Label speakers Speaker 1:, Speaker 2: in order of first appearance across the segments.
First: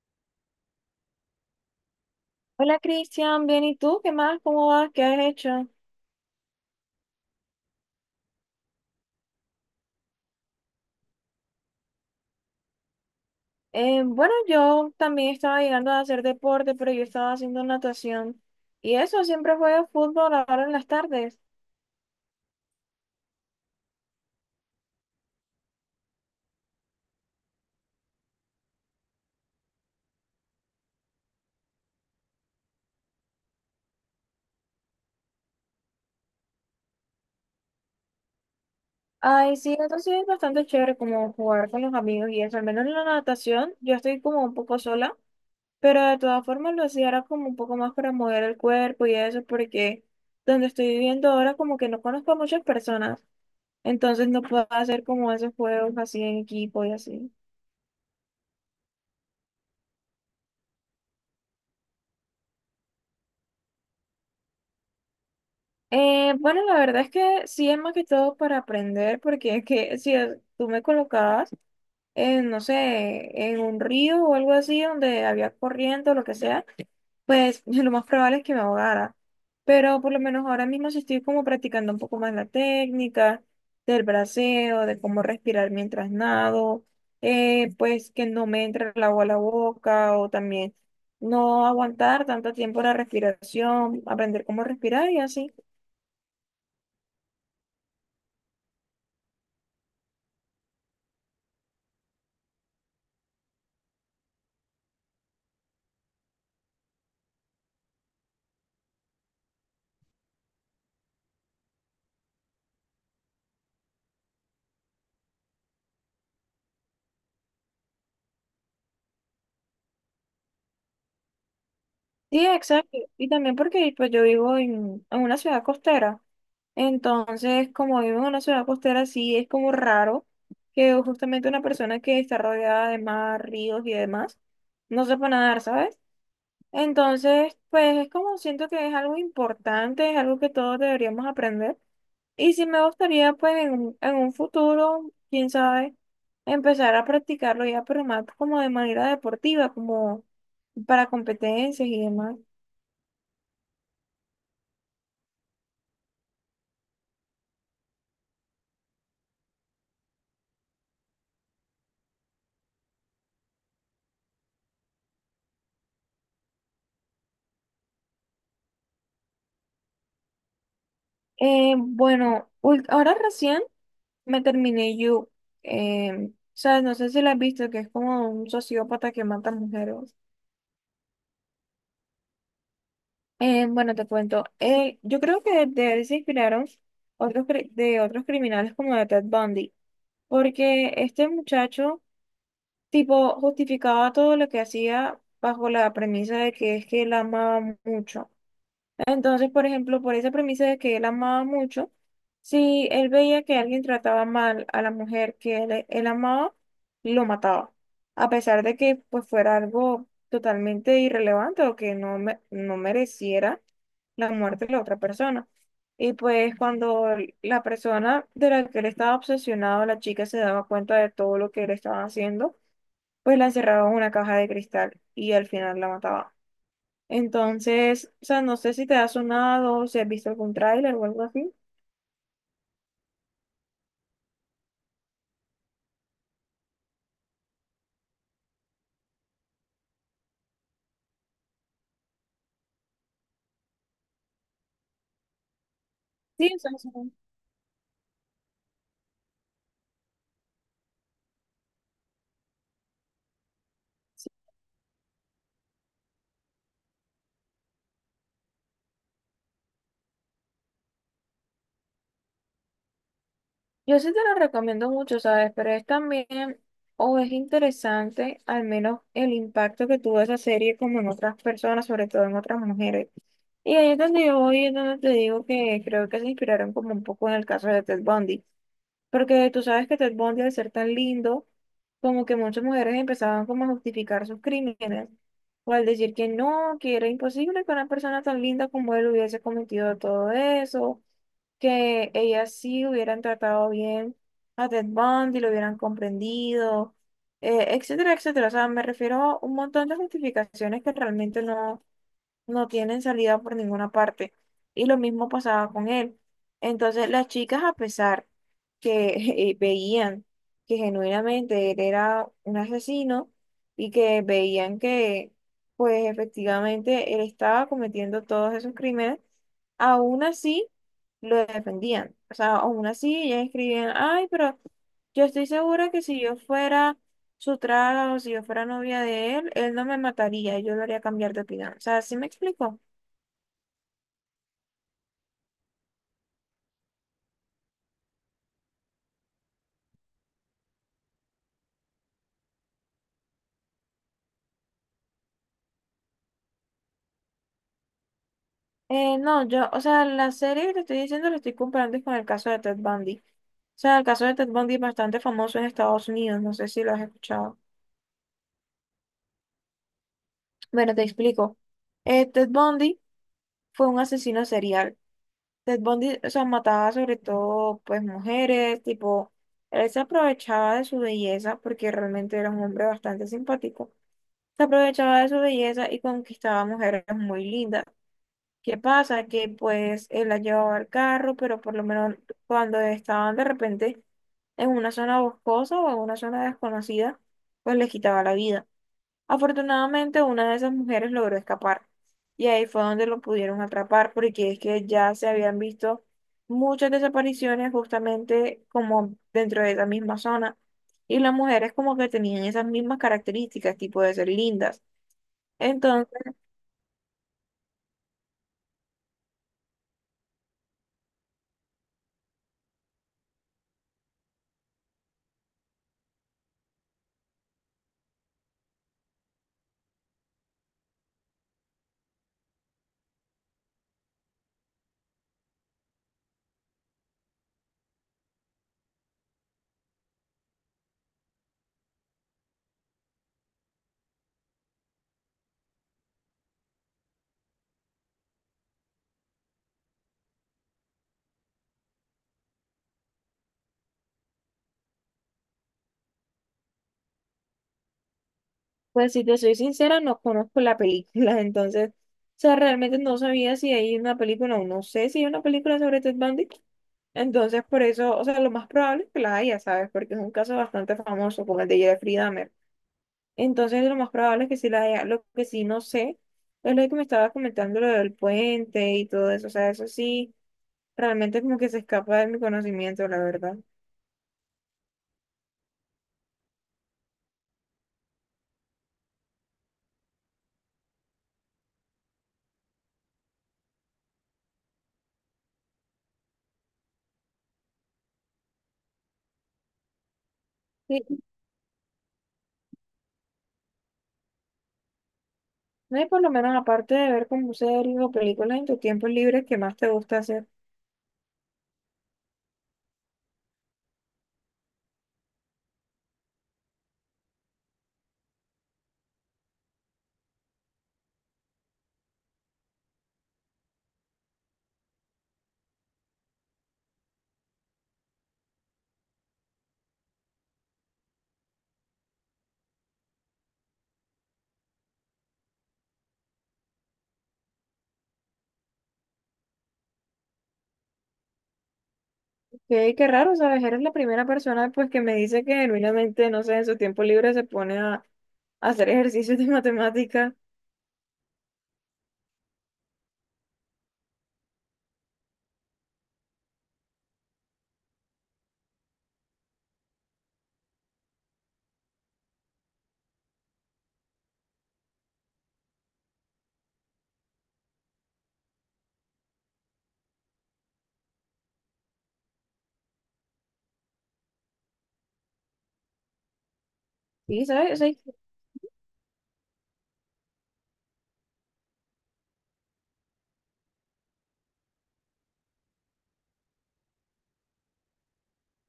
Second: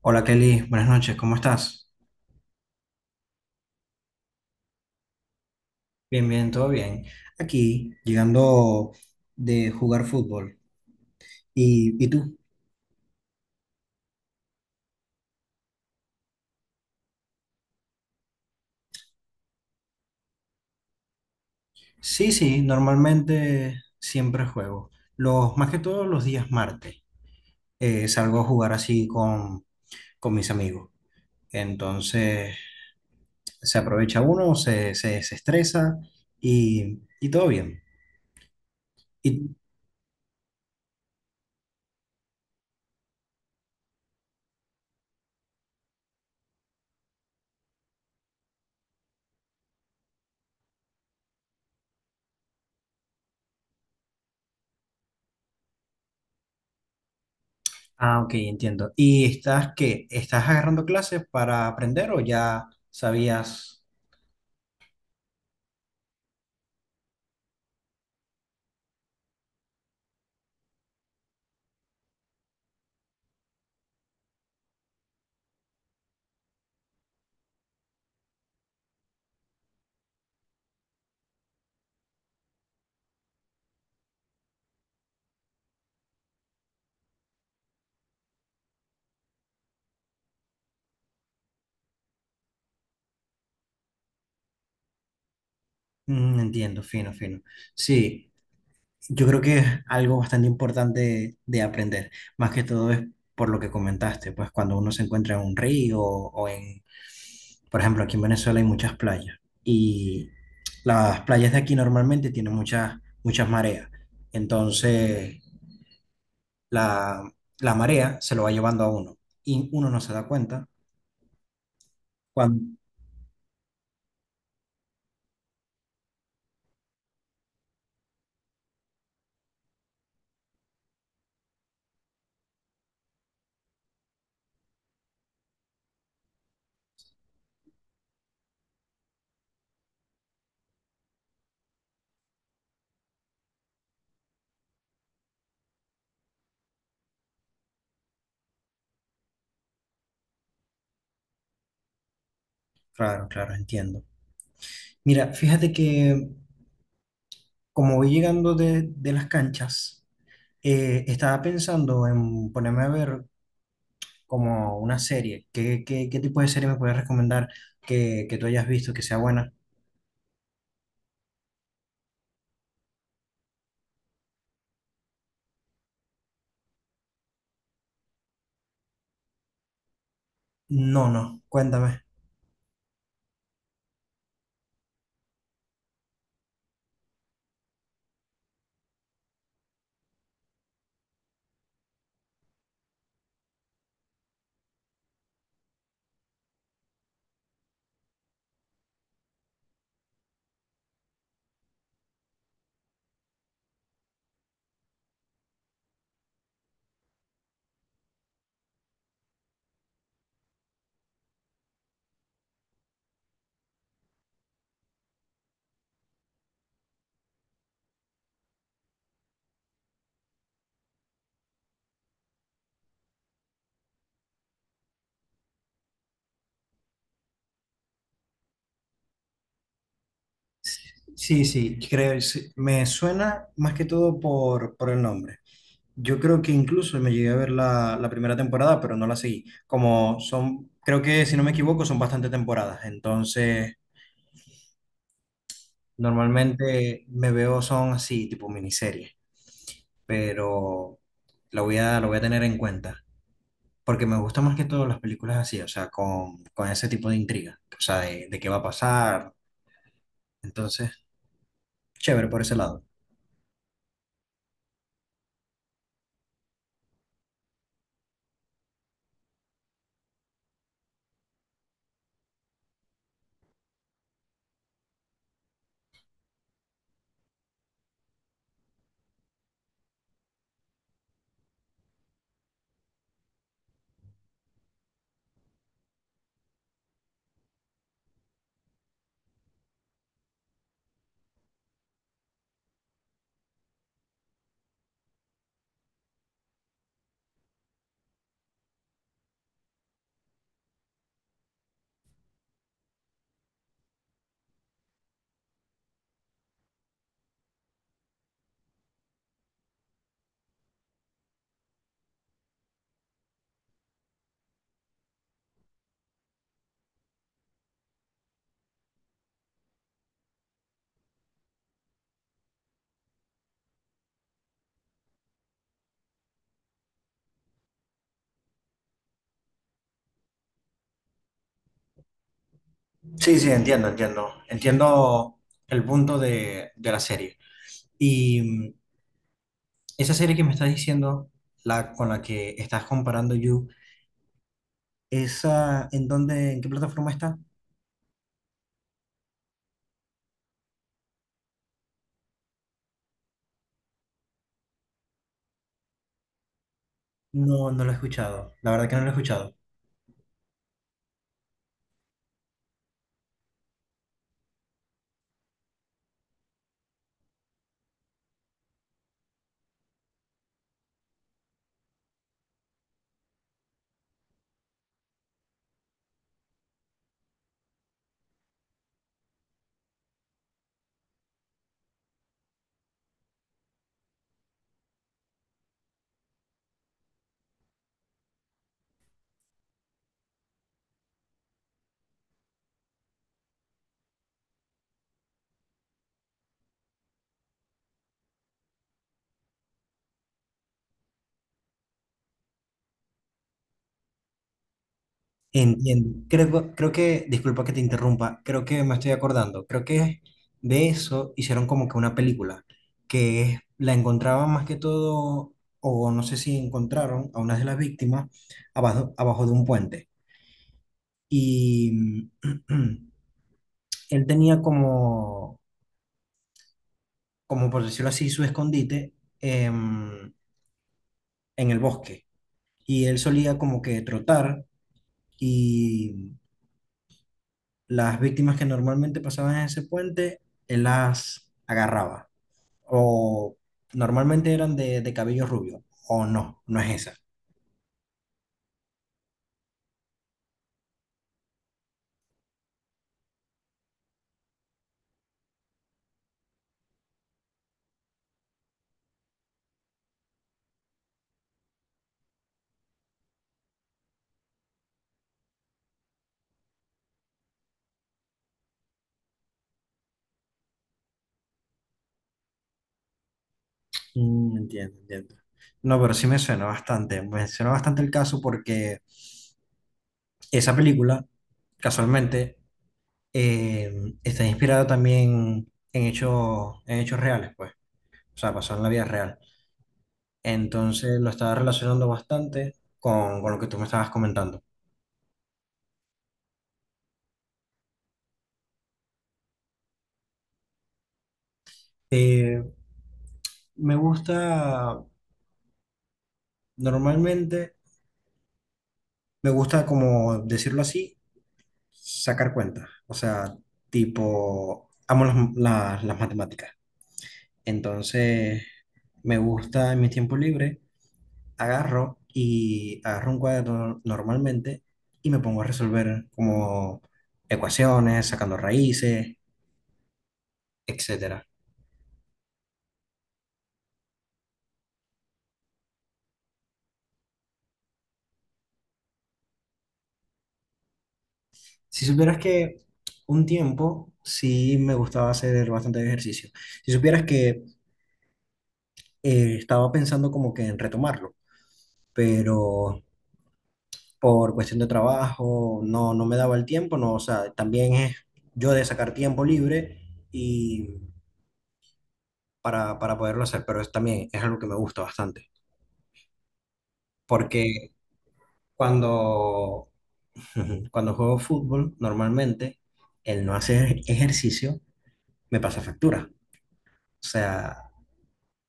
Speaker 1: Hola Kelly, buenas noches, ¿cómo estás?
Speaker 2: Hola Cristian, bien, ¿y tú? ¿Qué más? ¿Cómo vas? ¿Qué has hecho?
Speaker 1: Bien, bien, todo bien. Aquí, llegando de jugar fútbol. ¿Y tú?
Speaker 2: Bueno, yo también estaba llegando a hacer deporte, pero yo estaba haciendo natación. Y eso, siempre juego fútbol ahora en las tardes.
Speaker 1: Sí, sí, normalmente siempre juego. Más que todos los días martes salgo a jugar así con mis amigos. Entonces se aprovecha uno, se estresa y todo bien. Y,
Speaker 2: Ay, sí, eso sí es bastante chévere como jugar con los amigos y eso. Al menos en la natación, yo estoy como un poco sola, pero de todas formas lo hacía era como un poco más para mover el cuerpo y eso, porque donde estoy viviendo ahora como que no conozco a muchas personas. Entonces no puedo hacer como esos juegos así en equipo y así.
Speaker 1: ah, ok, entiendo. ¿Y estás qué? ¿Estás agarrando clases para aprender o ya sabías?
Speaker 2: Bueno, la verdad es que sí es más que todo para aprender, porque es que si es- tú me colocabas en, no sé, en un río o algo así donde había corriente o lo que sea, pues lo más probable es que me ahogara. Pero por lo menos ahora mismo sí estoy como practicando un poco más la técnica del braceo, de cómo respirar mientras nado, pues que no me entre el agua a la boca o también no aguantar tanto tiempo la respiración, aprender cómo respirar y así.
Speaker 1: Entiendo, fino, fino. Sí, yo creo que es algo bastante importante de aprender. Más que todo es por lo que comentaste, pues cuando uno se encuentra en un río o en, por ejemplo, aquí en Venezuela hay muchas playas y las playas de aquí normalmente tienen muchas, muchas mareas. Entonces, la, la marea se lo va llevando a uno y uno no se da cuenta
Speaker 2: Sí,
Speaker 1: cuando...
Speaker 2: exacto. Y también porque pues yo vivo en una ciudad costera. Entonces, como vivo en una ciudad costera, sí es como raro que justamente una persona que está rodeada de mar, ríos y demás, no sepa nadar, ¿sabes? Entonces, pues es como siento que es algo importante, es algo que todos deberíamos aprender. Y sí me gustaría, pues, en un futuro, quién sabe, empezar a practicarlo ya, pero más como de manera deportiva, como para competencias y demás.
Speaker 1: Claro, claro, entiendo. Mira, fíjate que como voy llegando de las canchas. Estaba pensando en ponerme a ver como una serie. Qué tipo de serie me puedes recomendar que tú hayas visto que sea buena?
Speaker 2: Ahora recién me terminé You. Sabes, no sé si la has visto, que es como un sociópata que mata mujeres.
Speaker 1: No, no, cuéntame.
Speaker 2: Bueno, te cuento. Yo creo que de él se inspiraron de otros criminales como de Ted Bundy, porque este muchacho, tipo, justificaba todo lo que hacía bajo la premisa de que es que él amaba mucho. Entonces, por ejemplo, por esa premisa de que él amaba mucho, si él veía que alguien trataba mal a la mujer que él amaba, lo mataba, a pesar de que pues fuera algo totalmente irrelevante o que no mereciera la muerte de la otra persona. Y pues cuando la persona de la que él estaba obsesionado, la chica se daba cuenta de todo lo que él estaba haciendo, pues la encerraba en una caja de cristal y al final la mataba. Entonces, o sea, no sé si te ha sonado, o si has visto algún tráiler o algo
Speaker 1: Sí,
Speaker 2: así.
Speaker 1: sí, creo, sí, me suena más que todo por el nombre. Yo creo que incluso me llegué a ver la primera temporada, pero no la seguí. Como son, creo que si no me equivoco, son bastante temporadas. Entonces,
Speaker 2: Sí, o
Speaker 1: normalmente me veo son así, tipo miniserie, pero la voy a tener en cuenta. Porque me
Speaker 2: sí.
Speaker 1: gustan más que todo las películas así, o sea, con ese tipo de intriga, o sea, de qué va a pasar. Entonces, chévere por ese lado.
Speaker 2: Yo sí te la recomiendo mucho, ¿sabes? Pero es también, o es interesante, al menos el impacto que tuvo esa serie como en otras personas, sobre todo en otras mujeres. Y ahí es donde yo voy, es donde te digo que creo que se inspiraron como un poco en el caso de Ted Bundy. Porque tú sabes que Ted Bundy, al ser tan lindo, como que muchas mujeres empezaban como a justificar sus crímenes, o al decir que no, que era imposible que una persona tan linda como él hubiese cometido todo eso, que ellas sí hubieran tratado bien a Ted Bundy, lo hubieran comprendido, etcétera, etcétera. O sea, me refiero a un montón de justificaciones que realmente no tienen salida por ninguna parte. Y lo mismo pasaba con él. Entonces las chicas, a pesar que veían que genuinamente él era un asesino y que veían que pues efectivamente él estaba cometiendo todos esos crímenes, aún así lo defendían. O sea, aún así ellas escribían, ay, pero yo estoy segura que si yo fuera su trato, si yo fuera novia de él, él no me mataría, yo lo haría cambiar de opinión. O sea, ¿sí me explico?
Speaker 1: Sí, sí, entiendo, entiendo. Entiendo el punto de la serie. Y mm, Esa serie que me estás diciendo, la con la que estás comparando You, ¿esa en dónde, en qué plataforma está?
Speaker 2: No, yo, o sea, la serie que te estoy diciendo la estoy comparando es con el caso de Ted Bundy. O sea, el caso de Ted Bundy es bastante famoso en Estados Unidos, no sé si lo has escuchado.
Speaker 1: No, no la he escuchado. La verdad que no la he escuchado.
Speaker 2: Bueno, te explico. Ted Bundy fue un asesino serial. Ted Bundy, o sea, mataba sobre todo, pues, mujeres, tipo, él se aprovechaba de su belleza porque realmente era un hombre bastante simpático. Se aprovechaba de su belleza y conquistaba mujeres muy lindas. ¿Qué pasa? Que pues él la llevaba al carro, pero por lo menos cuando estaban de repente en una zona boscosa o en una zona desconocida, pues les quitaba la vida. Afortunadamente, una de esas mujeres logró escapar y ahí fue donde lo pudieron atrapar porque es que ya se habían visto muchas desapariciones justamente como dentro de esa misma zona y las mujeres como que tenían esas mismas características, tipo de ser lindas. Entonces,
Speaker 1: Entiendo. Creo, creo que, disculpa que te interrumpa, creo que me estoy acordando, creo que de eso hicieron como que una película, la encontraban más que todo, o no sé si encontraron a una de las víctimas abajo, abajo de un puente. Y él tenía como, como por decirlo así, su escondite em, en el bosque. Y él solía como que trotar y las víctimas que normalmente pasaban en ese puente, él las agarraba. O normalmente eran de cabello rubio. O no, no es esa.
Speaker 2: pues si te soy sincera, no conozco la película, entonces, o sea, realmente no sabía si hay una película o no sé si hay una película sobre Ted Bundy. Entonces, por eso, o sea, lo más probable es que la haya, ¿sabes? Porque es un caso bastante famoso, como el de Jeffrey Dahmer. Entonces, lo más probable es que sí la haya. Lo que sí no sé es lo que me estaba comentando, lo del puente y todo eso. O sea, eso sí, realmente como que se escapa de mi conocimiento, la verdad.
Speaker 1: Entiendo, entiendo. No, pero sí me suena bastante. Me suena bastante el caso porque esa película, casualmente, eh, está inspirada también en hechos reales, pues. O sea, pasó en la vida real. Entonces
Speaker 2: Sí,
Speaker 1: lo estaba relacionando bastante con lo que tú me estabas comentando.
Speaker 2: no hay por lo menos aparte de ver como series o películas en tu tiempo libre, ¿qué más te gusta hacer?
Speaker 1: Eh, Me gusta. Normalmente me gusta, como decirlo así, sacar cuentas. O sea, tipo, amo las matemáticas. Entonces, me gusta en mi tiempo libre, agarro un cuaderno normalmente y me pongo a resolver como ecuaciones, sacando raíces, etcétera.
Speaker 2: Qué, qué raro, ¿sabes? Eres la primera persona pues que me dice que genuinamente, no sé, en su tiempo libre se pone a hacer ejercicios de matemática.
Speaker 1: Si supieras que un tiempo sí me gustaba hacer bastante ejercicio. Si supieras que estaba pensando como que en retomarlo, pero por cuestión de trabajo no me daba el tiempo. No, o sea, también es yo de sacar tiempo libre y para poderlo hacer, pero es también es algo que me gusta bastante,
Speaker 2: Sí, ¿sabes?
Speaker 1: porque
Speaker 2: Sí,
Speaker 1: cuando, cuando juego fútbol, normalmente el no hacer ejercicio me pasa factura, o sea,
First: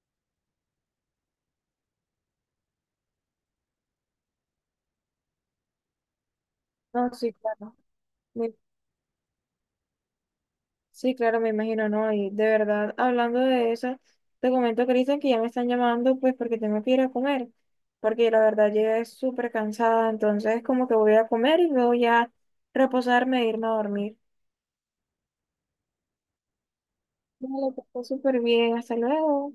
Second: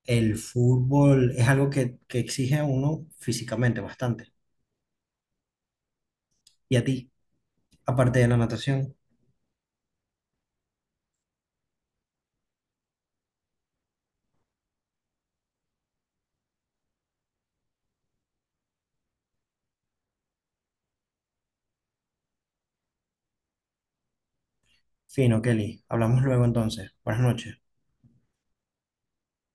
Speaker 1: el fútbol es algo que exige a uno físicamente bastante, y a
Speaker 2: no,
Speaker 1: ti,
Speaker 2: sí, claro.
Speaker 1: aparte de la
Speaker 2: Me-
Speaker 1: natación.
Speaker 2: sí, claro, me imagino, ¿no? Y de verdad, hablando de eso, te comento, Cristian, que ya me están llamando pues porque tengo que ir a comer, porque la verdad llegué súper cansada, entonces como que voy a comer y luego ya reposarme e irme a dormir.
Speaker 1: Fino, Kelly. Hablamos luego entonces. Buenas noches.
Speaker 2: Vale, que estés súper bien, hasta luego.